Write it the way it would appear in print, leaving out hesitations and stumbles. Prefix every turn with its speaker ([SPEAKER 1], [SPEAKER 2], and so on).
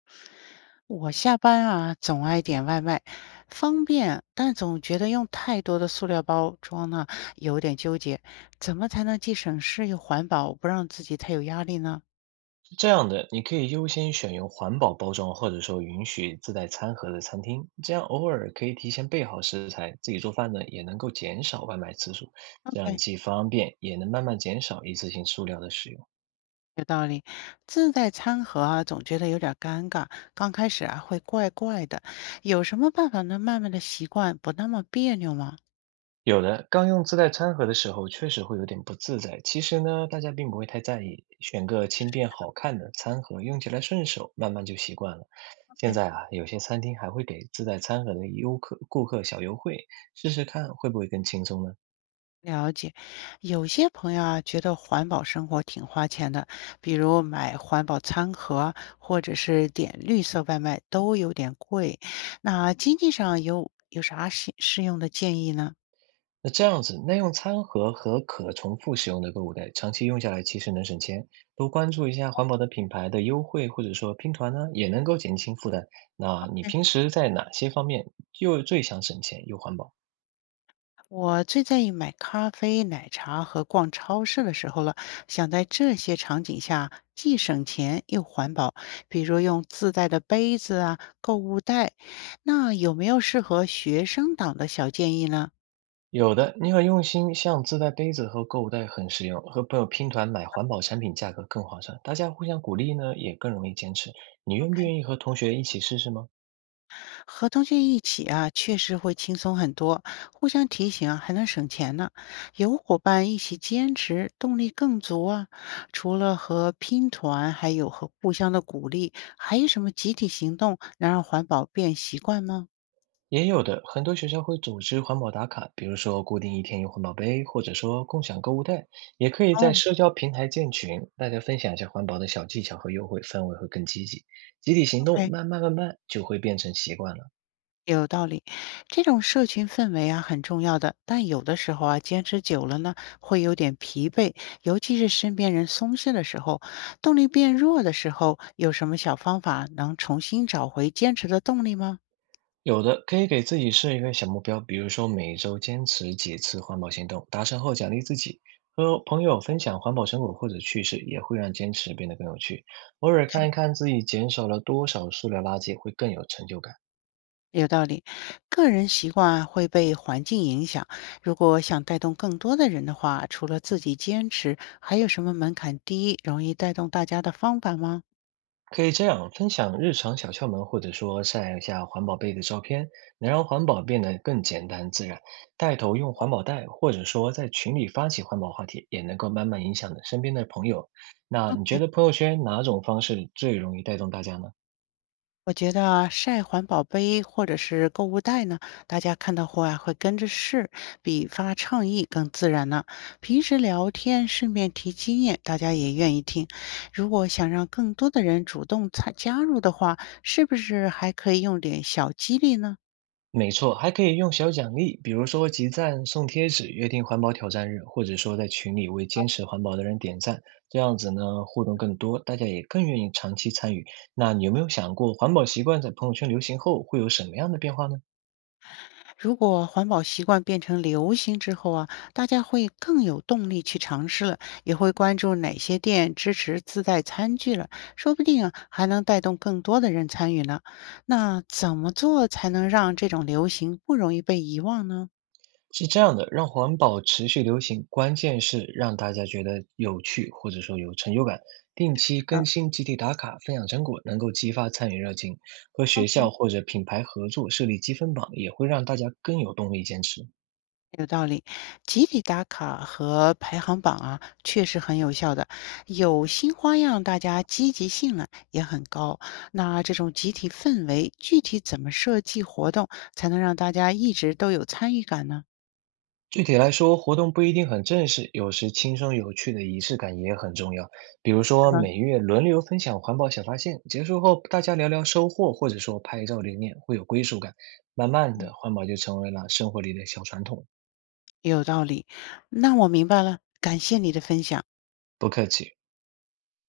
[SPEAKER 1] 我下班啊，总爱点外卖，方便，但总觉得用太多的塑料包装呢，有点纠结。怎么才能既省事又环保，不让自己太有压力呢
[SPEAKER 2] 这样的，你可以优先选用环保包装，或者说允许自带餐盒的餐厅，这样偶尔可以提前备好食材，自己做饭呢也能够减少外卖次数，这样
[SPEAKER 1] ？OK，
[SPEAKER 2] 既方便也能慢慢减少一次性塑料的使用。
[SPEAKER 1] 有道理。自带餐盒啊，总觉得有点尴尬，刚开始啊会怪怪的。有什么办法能慢慢的习惯，不那么别扭吗？
[SPEAKER 2] 有的刚用自带餐盒的时候，确实会有点不自在。其实呢，大家并不会太在意，选个轻便好看的餐盒，用起来顺手，慢慢就习惯了。现在啊，有些餐厅还会给自带餐盒的顾客小优惠，试试看会不会更轻松呢？
[SPEAKER 1] 了解，有些朋友啊觉得环保生活挺花钱的，比如买环保餐盒或者是点绿色外卖都有点贵。那经济上有啥适用的建议呢？
[SPEAKER 2] 那这样子，耐用餐盒和可重复使用的购物袋，长期用下来其实能省钱。多关注一下环保的品牌的优惠，或者说拼团呢，也能够减轻负担。那你
[SPEAKER 1] 哎，
[SPEAKER 2] 平时在哪些方面又最想省钱又环保？
[SPEAKER 1] 我最在意买咖啡、奶茶和逛超市的时候了，想在这些场景下既省钱又环保，比如用自带的杯子啊、购物袋。那有没有适合学生党的小建议呢？
[SPEAKER 2] 有的，你很用心，像自带杯子和购物袋很实用，和朋友拼团买环保产品价格更划算，大家互相鼓励呢，也更容易坚持。你愿不愿意和同学一起试试吗？
[SPEAKER 1] 和同学一起啊，确实会轻松很多，互相提醒啊，还能省钱呢。有伙伴一起坚持，动力更足啊。除了和拼团，还有和互相的鼓励，还有什么集体行动能让环保变习惯吗？
[SPEAKER 2] 也有的，很多学校会组织环保打卡，比如说固定一天用环保杯，或者说共享购物袋，也可以在
[SPEAKER 1] 哦
[SPEAKER 2] 社交平台建群，大家分享一下环保的小技巧和优惠，氛围会更积极。集体行动
[SPEAKER 1] ，OK。
[SPEAKER 2] 慢慢就会变成习惯了。
[SPEAKER 1] 有道理，这种社群氛围啊很重要的，但有的时候啊，坚持久了呢，会有点疲惫，尤其是身边人松懈的时候，动力变弱的时候，有什么小方法能重新找回坚持的动力吗？
[SPEAKER 2] 有的可以给自己设一个小目标，比如说每周坚持几次环保行动，达成后奖励自己。和朋友分享环保成果或者趣事，也会让坚持变得更有趣。偶尔看一看自己减少了多少塑料垃圾，会更有成就感。
[SPEAKER 1] 有道理，个人习惯啊会被环境影响，如果想带动更多的人的话，除了自己坚持，还有什么门槛低、容易带动大家的方法吗？
[SPEAKER 2] 可以这样分享日常小窍门，或者说晒一下环保杯的照片，能让环保变得更简单自然。带头用环保袋，或者说在群里发起环保话题，也能够慢慢影响身边的朋友。那你觉得朋友圈哪种方式最容易带动大家呢？
[SPEAKER 1] 我觉得啊晒环保杯或者是购物袋呢，大家看到后啊会跟着试，比发倡议更自然呢。平时聊天顺便提经验，大家也愿意听。如果想让更多的人主动参加入的话，是不是还可以用点小激励呢？
[SPEAKER 2] 没错，还可以用小奖励，比如说集赞、送贴纸、约定环保挑战日，或者说在群里为坚持环保的人点赞，这样子呢，互动更多，大家也更愿意长期参与。那你有没有想过，环保习惯在朋友圈流行后会有什么样的变化呢？
[SPEAKER 1] 如果环保习惯变成流行之后啊，大家会更有动力去尝试了，也会关注哪些店支持自带餐具了，说不定啊还能带动更多的人参与呢。那怎么做才能让这种流行不容易被遗忘呢？
[SPEAKER 2] 是这样的，让环保持续流行，关键是让大家觉得有趣，或者说有成就感。定期更新、集体打卡、分享成果，能够激发参与热情。和
[SPEAKER 1] 好
[SPEAKER 2] 学校
[SPEAKER 1] 的。
[SPEAKER 2] 或者品牌合作设立积分榜，也会让大家更有动力坚持。
[SPEAKER 1] 有道理，集体打卡和排行榜啊，确实很有效的。有新花样，大家积极性呢也很高。那这种集体氛围，具体怎么设计活动，才能让大家一直都有参与感呢？
[SPEAKER 2] 具体来说，活动不一定很正式，有时轻松有趣的仪式感也很重要。比如
[SPEAKER 1] 是
[SPEAKER 2] 说，
[SPEAKER 1] 吧？
[SPEAKER 2] 每月轮流分享环保小发现，结束后大家聊聊收获，或者说拍照留念，会有归属感。慢慢
[SPEAKER 1] 嗯，
[SPEAKER 2] 的，环保就成为了生活里的小传统。
[SPEAKER 1] 有道理，那我明白了，感谢你的分享。
[SPEAKER 2] 不客气。